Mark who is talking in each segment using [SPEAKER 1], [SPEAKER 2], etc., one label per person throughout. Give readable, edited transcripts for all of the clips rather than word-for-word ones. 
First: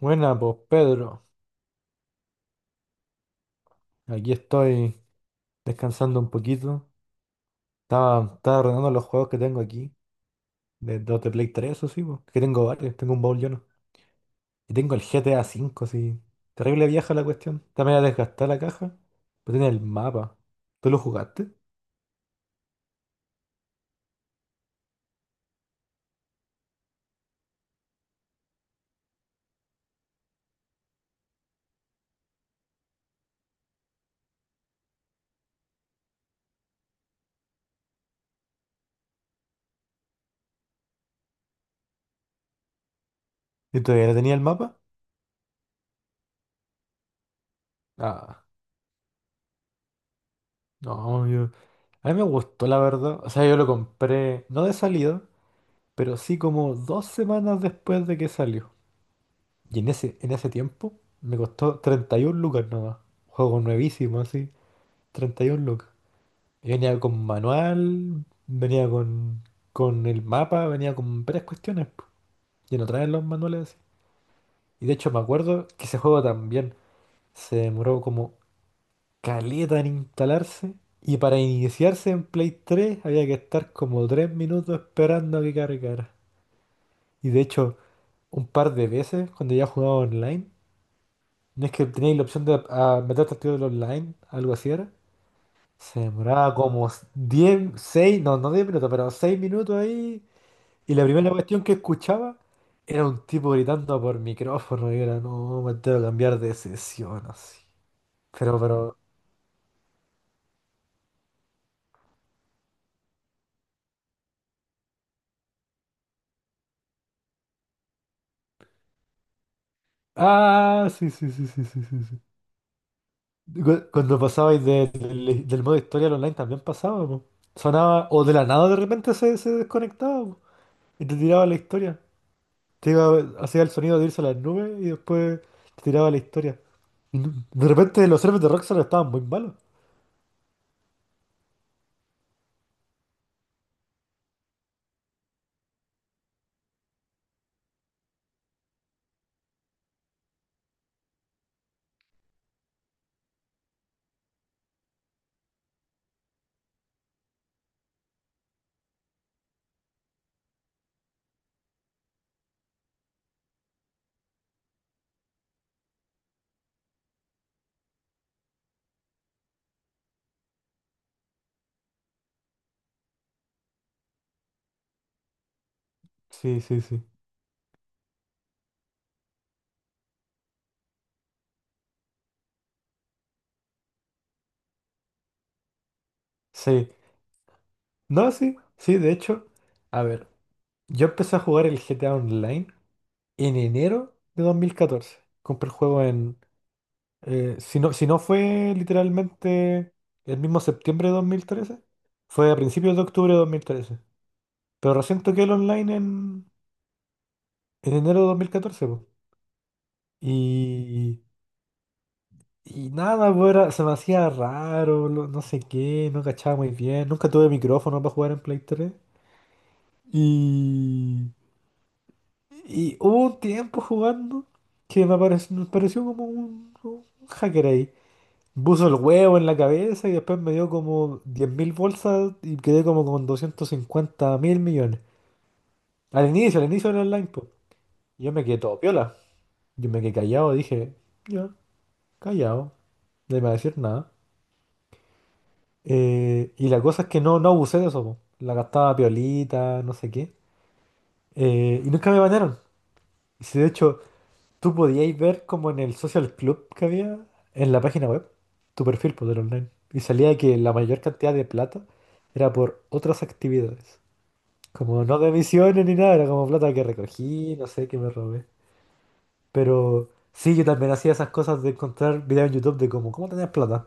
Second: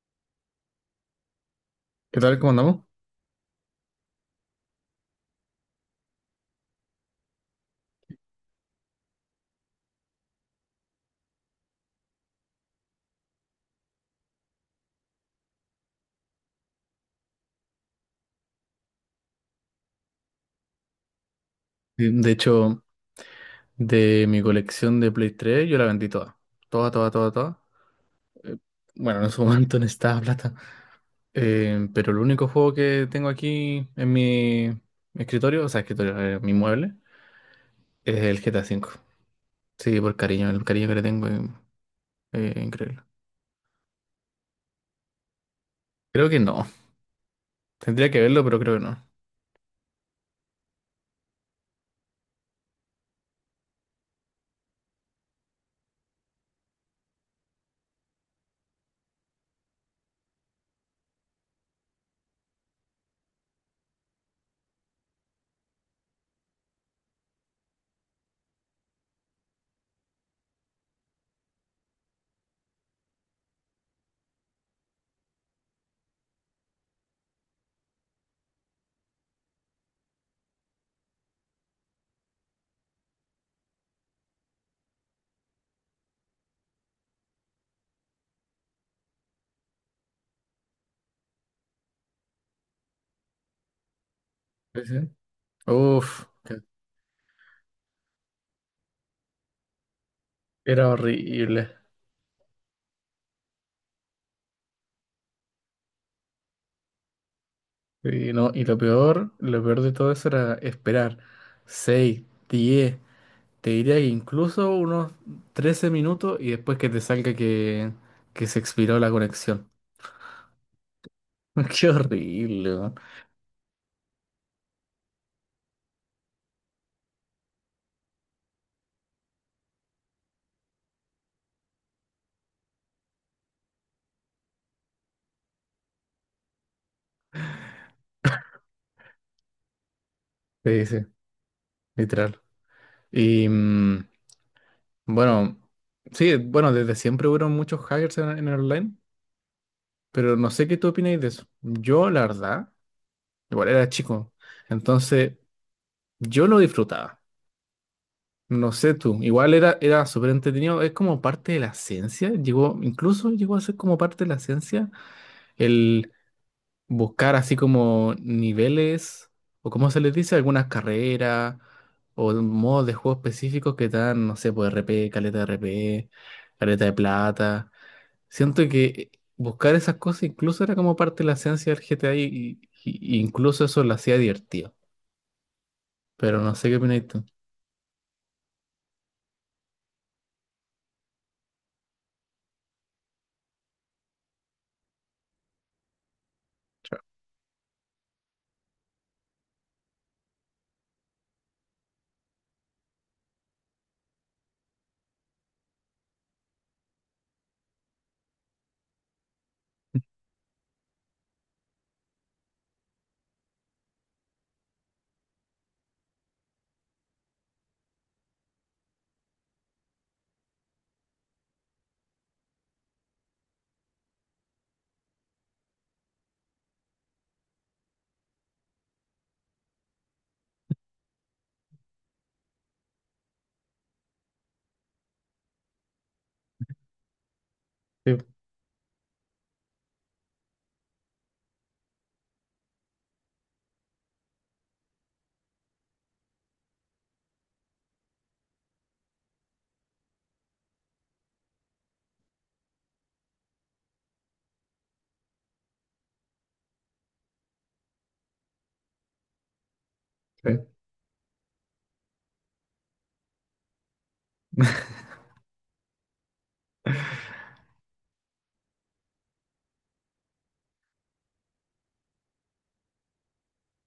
[SPEAKER 1] Buena, pues Pedro,
[SPEAKER 2] ¿Qué tal? ¿Cómo andamos?
[SPEAKER 1] aquí estoy descansando un poquito. Estaba ordenando los juegos que tengo aquí, de Play 3, eso sí, po, que tengo varios, tengo un baúl lleno. Y tengo el GTA V, sí. Terrible vieja la cuestión. Está media desgastada la caja, pero tiene el mapa. ¿Tú lo jugaste?
[SPEAKER 2] Sí, de hecho, de mi colección de Play 3, yo la vendí toda. Toda, toda, toda, toda. Eh, Bueno, en su momento necesitaba plata. Pero el único juego que tengo aquí en mi escritorio, o sea, escritorio, mi mueble, es el GTA cinco. Sí, por cariño, el cariño que le tengo es increíble.
[SPEAKER 1] ¿Y todavía no tenía el mapa?
[SPEAKER 2] Creo que no. Tendría que verlo,
[SPEAKER 1] Ah,
[SPEAKER 2] pero creo que no.
[SPEAKER 1] no, yo. A mí me gustó, la verdad. O sea, yo lo compré, no de salida, pero sí como 2 semanas después de que salió. Y en ese tiempo me costó 31 lucas nada. Juego nuevísimo, así. 31 lucas. Y venía con manual, venía con el mapa, venía con varias cuestiones, po. Y no traen los manuales así. Y de hecho me acuerdo que ese juego también se demoró como caleta en instalarse. Y para iniciarse en Play 3 había que estar como 3 minutos esperando a que cargara. Y de hecho, un par de veces cuando ya jugaba online, no es que teníais la opción de meterte al tiro del online, algo así
[SPEAKER 2] ¿Sí?
[SPEAKER 1] era.
[SPEAKER 2] ¿Sí?
[SPEAKER 1] Se
[SPEAKER 2] Uf,
[SPEAKER 1] demoraba como diez, seis, no, no 10 minutos, pero 6 minutos ahí.
[SPEAKER 2] era
[SPEAKER 1] Y la primera cuestión
[SPEAKER 2] horrible.
[SPEAKER 1] que escuchaba era un tipo gritando por micrófono y era, no, me tengo que cambiar de sesión, así.
[SPEAKER 2] Y, no,
[SPEAKER 1] Pero,
[SPEAKER 2] y
[SPEAKER 1] pero,
[SPEAKER 2] lo peor de todo eso era esperar 6, 10. Te diría que incluso unos 13 minutos y después que te salga que se expiró la conexión.
[SPEAKER 1] ah, sí, sí, sí, sí, sí,
[SPEAKER 2] Qué
[SPEAKER 1] sí, sí.
[SPEAKER 2] horrible, weón.
[SPEAKER 1] Cuando pasabais del modo historia al online también pasaba, po. Sonaba, o de la nada de repente se desconectaba, po, y te tiraba la historia. Hacía el sonido de irse a las nubes y después te tiraba la historia. Y de repente los servers de Rockstar estaban muy malos.
[SPEAKER 2] Sí, sí, literal. Y bueno, sí, bueno, desde siempre hubieron muchos hackers en el online, pero no sé qué tú opináis de eso. Yo, la verdad, igual era chico, entonces yo lo disfrutaba. No sé tú, igual era súper entretenido, es como parte de la ciencia, incluso llegó a ser como parte de la ciencia buscar así como niveles o como se les dice, algunas carreras o modos de juego específicos que te dan, no sé, pues RP, caleta de RP,
[SPEAKER 1] Sí, sí,
[SPEAKER 2] caleta de
[SPEAKER 1] sí.
[SPEAKER 2] plata. Siento que buscar esas cosas incluso era como parte de la esencia del GTA y incluso eso lo hacía divertido. Pero no sé qué
[SPEAKER 1] Sí.
[SPEAKER 2] opinas tú.
[SPEAKER 1] No, sí, sí, de hecho. A ver, yo empecé a jugar el GTA Online en enero de 2014. Compré el juego en.
[SPEAKER 2] Claro.
[SPEAKER 1] Si no, si no fue literalmente el mismo septiembre de 2013, fue a principios de octubre de 2013. Pero recién toqué el online en enero de 2014, po. Y. Y nada, pues se me hacía raro, no sé qué, no cachaba muy bien. Nunca tuve micrófono para jugar en Play 3. Y, y hubo un tiempo jugando que me pareció como un hacker ahí. Puso el huevo en la cabeza y después me dio como 10.000 bolsas y quedé como con 250.000 millones. Al inicio del online, pues.
[SPEAKER 2] Sí,
[SPEAKER 1] Yo me quedé todo piola. Yo me quedé callado, dije, ya, callado, no iba a decir nada. Y la cosa es que no abusé de eso, po. La gastaba piolita, no sé qué. Y nunca me bañaron. Y si de hecho tú podíais ver como en el social club que había en la página web, tu perfil poder online. Y salía
[SPEAKER 2] sí.
[SPEAKER 1] que la mayor cantidad de plata era por otras actividades. Como no de misiones ni nada, era como plata que recogí, no sé, que me robé. Pero sí, yo también hacía esas cosas de encontrar videos en YouTube de como, ¿cómo tenías plata?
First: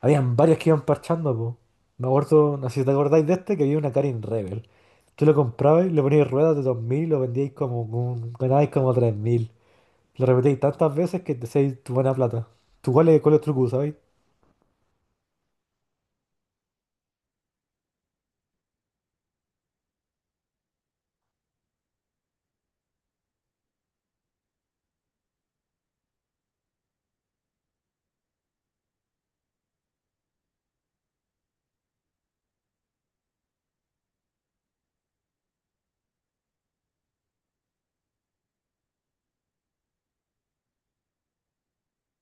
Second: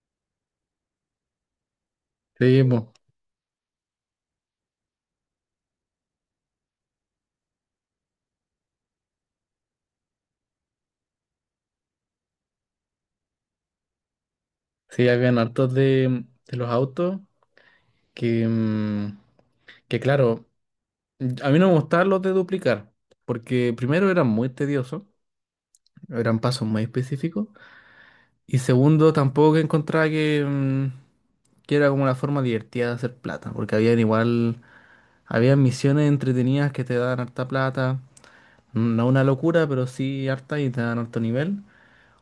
[SPEAKER 1] Habían varios que iban parchando, po. Me acuerdo,
[SPEAKER 2] Sí,
[SPEAKER 1] no sé si te
[SPEAKER 2] po.
[SPEAKER 1] acordáis de este, que había una Karin Rebel. Tú lo comprabas, le ponías ruedas de 2.000, lo vendíais como, ganabais como 3.000. Lo repetíais tantas veces que te hacíais tu buena plata. ¿Tú cuál es el truco, sabéis?
[SPEAKER 2] Sí, habían hartos de los autos que, mm, que claro. A mí no me gustaban los de duplicar, porque primero eran muy tediosos, eran pasos muy específicos, y segundo tampoco que encontraba que era como una forma divertida de hacer plata, porque habían igual, habían misiones entretenidas que te daban harta plata, no una locura, pero sí harta y te daban harto nivel,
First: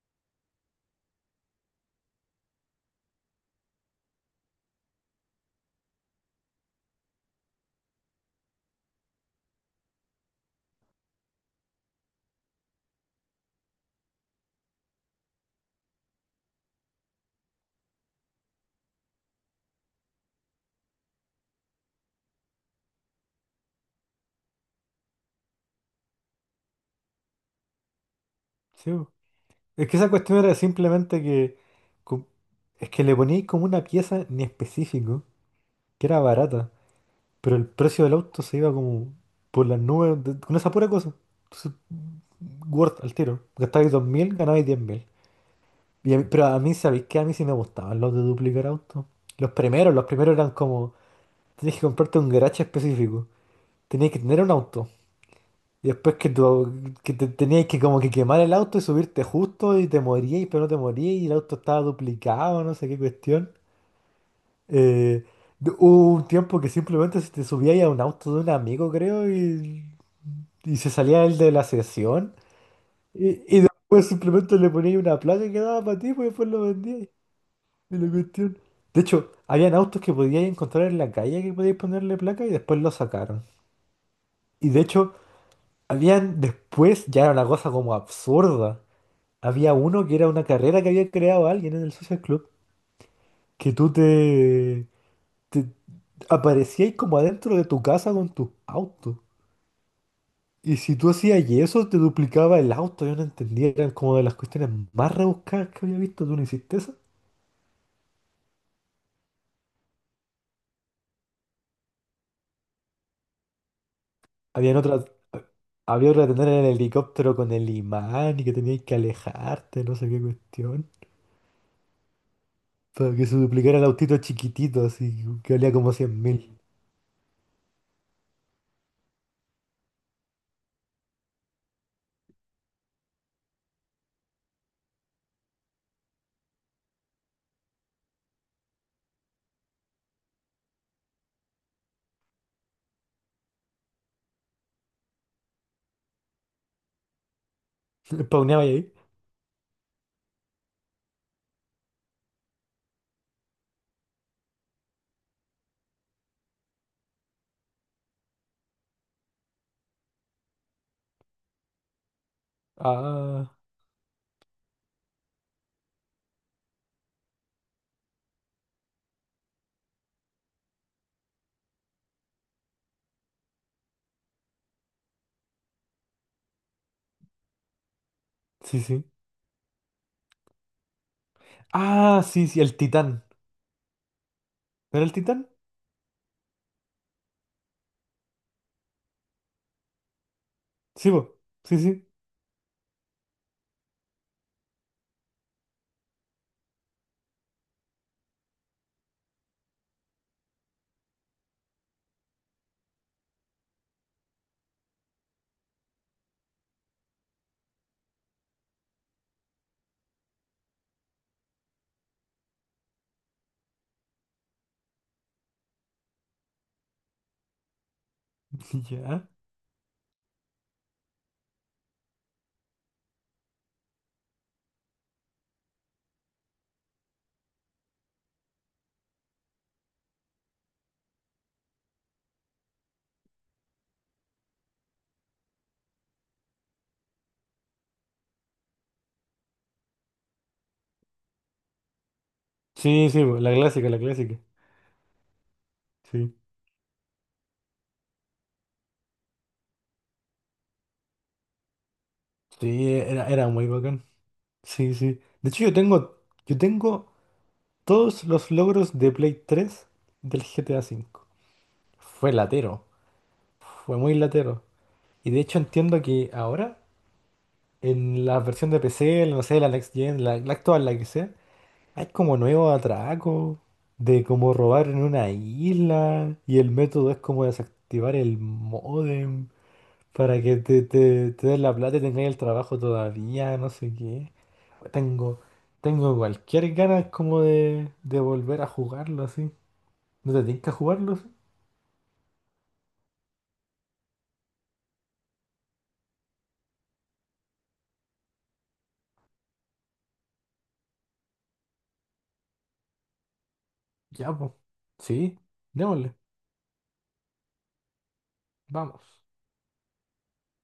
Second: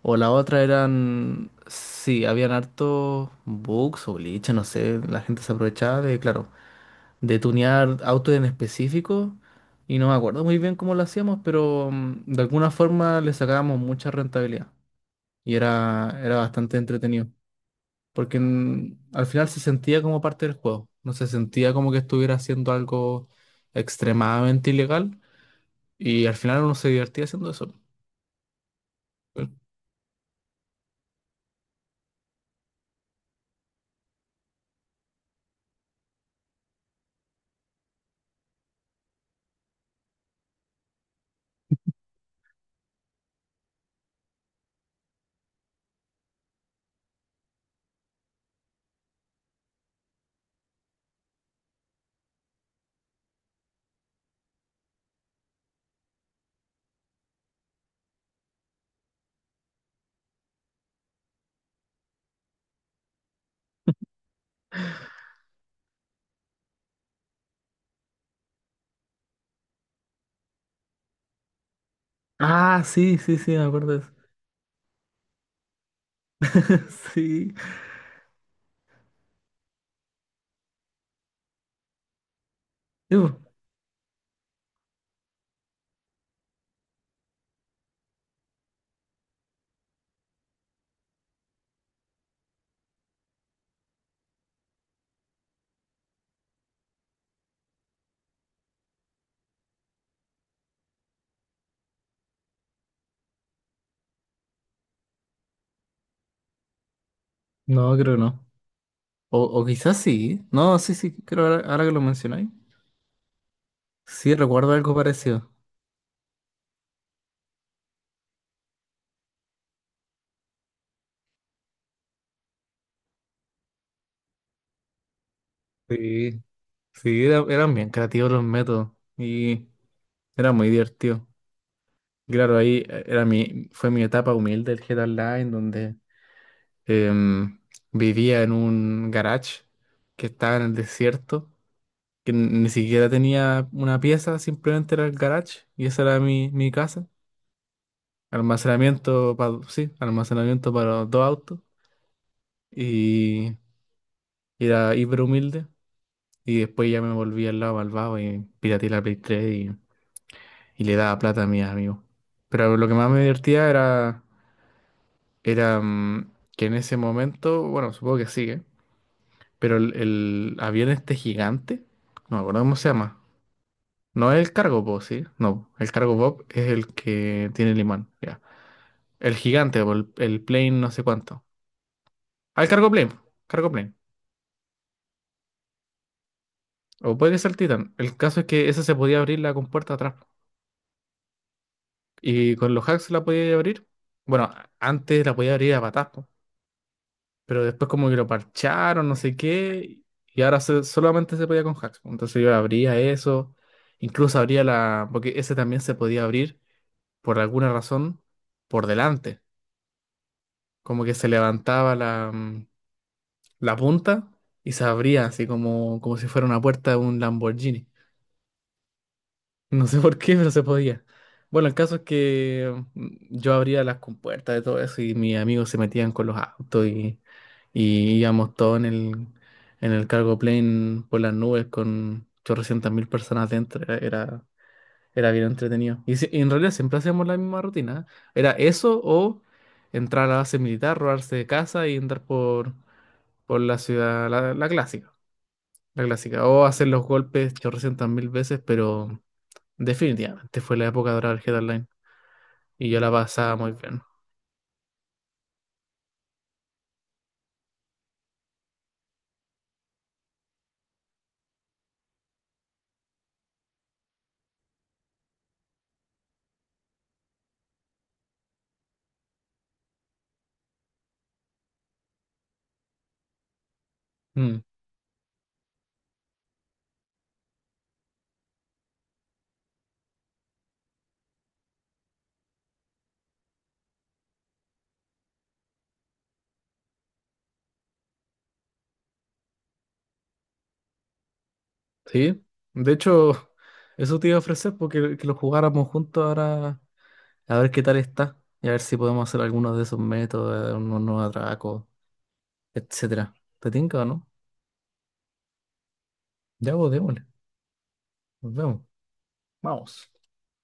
[SPEAKER 2] o la otra eran, sí, habían harto bugs o glitches, no sé, la gente se aprovechaba de, claro, de tunear autos en específico y no me acuerdo muy bien cómo lo hacíamos, pero de alguna forma le sacábamos mucha rentabilidad y era bastante entretenido, porque al final se sentía como parte del juego, no se sentía como que estuviera haciendo algo extremadamente ilegal y al final uno se divertía haciendo eso.
[SPEAKER 1] Sí, po. Es que esa cuestión era simplemente que. com- Es que le poníais como una pieza en específico, que era barata, pero el precio del auto se iba como por las nubes con esa pura cosa. Entonces, worth al tiro. Gastabais 2.000, ganabais 10.000. Pero a mí, ¿sabéis qué? A mí sí me gustaban los de duplicar autos. Los primeros eran como, tenías que comprarte un garaje específico, tenías que tener un auto. Y después que, tu- que te, tenías que como que quemar el auto y subirte justo y te morías pero no te morías y el auto estaba duplicado, no sé qué cuestión. Eh, Hubo un tiempo que simplemente se te subíais a un auto de un amigo, creo, y se salía el de la sesión.
[SPEAKER 2] Ah, sí, sí,
[SPEAKER 1] Y,
[SPEAKER 2] sí, me
[SPEAKER 1] y
[SPEAKER 2] acuerdo de
[SPEAKER 1] después
[SPEAKER 2] eso.
[SPEAKER 1] simplemente le poníais una placa que daba para ti, pues después lo vendíais.
[SPEAKER 2] Sí.
[SPEAKER 1] De la cuestión. De hecho, habían autos que podíais encontrar en la calle que podíais ponerle placa y después lo
[SPEAKER 2] Sí,
[SPEAKER 1] sacaron.
[SPEAKER 2] po.
[SPEAKER 1] Y de hecho, habían después, ya era una cosa como absurda. Había uno que era una carrera que había creado alguien en el Social Club, que tú te aparecíais como adentro de tu casa con tus autos. Y si tú hacías eso, te duplicaba el auto. Yo no entendía, eran como de las cuestiones más rebuscadas que había visto. ¿Tú no hiciste eso?
[SPEAKER 2] No, creo que no. O quizás sí. No, sí, sí, creo ahora que lo mencionáis. Sí, recuerdo
[SPEAKER 1] Habían
[SPEAKER 2] algo
[SPEAKER 1] otras.
[SPEAKER 2] parecido.
[SPEAKER 1] Había que tener en el helicóptero con el imán y que tenías que alejarte, no sé qué cuestión. Para que se duplicara el autito chiquitito, así que valía como cien
[SPEAKER 2] Sí.
[SPEAKER 1] mil
[SPEAKER 2] Sí, eran bien creativos los métodos y era muy divertido. Claro, ahí fue mi etapa humilde del GTA Online, donde em, vivía en un garage que estaba en el desierto, que ni siquiera tenía una pieza, simplemente era el garage y esa era mi casa.
[SPEAKER 1] Spawneaba ahí.
[SPEAKER 2] Almacenamiento para, sí, almacenamiento para dos autos y era hiper humilde. Y después ya me volví al lado malvado y pirateé la Play 3 y le daba plata a mis amigos. Pero lo que más me
[SPEAKER 1] Ah,
[SPEAKER 2] divertía era, que en ese momento, bueno, supongo que sigue, pero el avión este gigante, no me acuerdo cómo se llama. No es el cargo pop, ¿sí? No, el cargo pop es el que tiene el imán, ya.
[SPEAKER 1] sí, sí.
[SPEAKER 2] El gigante, o el plane, no sé cuánto.
[SPEAKER 1] Ah, sí, sí,
[SPEAKER 2] Ah, el
[SPEAKER 1] el
[SPEAKER 2] cargo plane,
[SPEAKER 1] titán.
[SPEAKER 2] cargo plane.
[SPEAKER 1] ¿No era el titán?
[SPEAKER 2] O puede que sea el Titan. El caso es que esa se podía abrir la compuerta atrás.
[SPEAKER 1] Sí, po. Sí, sí.
[SPEAKER 2] Y con los hacks la podía abrir. Bueno, antes la podía abrir a patas, po. Pero después como que lo parcharon, no sé qué, y ahora solamente se podía con hacks. Entonces yo abría eso, incluso abría la, porque ese también se podía abrir por alguna razón por delante, como que se levantaba la punta y se abría así como si fuera una puerta de un Lamborghini.
[SPEAKER 1] Ya.
[SPEAKER 2] No sé por qué, pero se podía. Bueno, el caso es que yo abría las compuertas de todo eso y mis amigos se metían con los autos y íbamos todos en el cargo plane por las nubes con 800 mil personas dentro. Era bien entretenido. Y, si- y en realidad siempre hacíamos la misma rutina. ¿Eh? Era eso o entrar a la base militar, robarse de casa y andar por,
[SPEAKER 1] Sí, sí, po, la
[SPEAKER 2] por la
[SPEAKER 1] clásica, la
[SPEAKER 2] ciudad,
[SPEAKER 1] clásica.
[SPEAKER 2] la clásica. La
[SPEAKER 1] Sí.
[SPEAKER 2] clásica. O hacer los golpes 800 mil veces, pero definitivamente fue la época dorada del GTA Online y
[SPEAKER 1] Sí,
[SPEAKER 2] yo la
[SPEAKER 1] era
[SPEAKER 2] pasaba
[SPEAKER 1] muy
[SPEAKER 2] muy bien.
[SPEAKER 1] bacán. Sí, sí. De hecho, yo tengo todos los logros de Play 3 del GTA V. Fue latero. Fue muy latero. Y de hecho entiendo que ahora, en la versión de PC, no sé, la Next Gen, la actual, la que sea, hay como nuevos atracos de como
[SPEAKER 2] Mm,
[SPEAKER 1] robar en una isla y el método es como desactivar el módem para que te den la plata y tengáis el trabajo todavía, no sé qué. Tengo, tengo cualquier ganas como de volver a jugarlo así. ¿No te tienes que jugarlo así?
[SPEAKER 2] sí, de hecho, eso te iba a ofrecer porque que lo jugáramos juntos ahora a ver qué tal está y a ver si podemos hacer algunos de esos métodos, unos nuevos atracos, etcétera. ¿Te tinca o no?
[SPEAKER 1] Ya, pues. Sí, démosle,
[SPEAKER 2] Ya vos, démosle. Nos vemos.
[SPEAKER 1] vamos.
[SPEAKER 2] Vamos.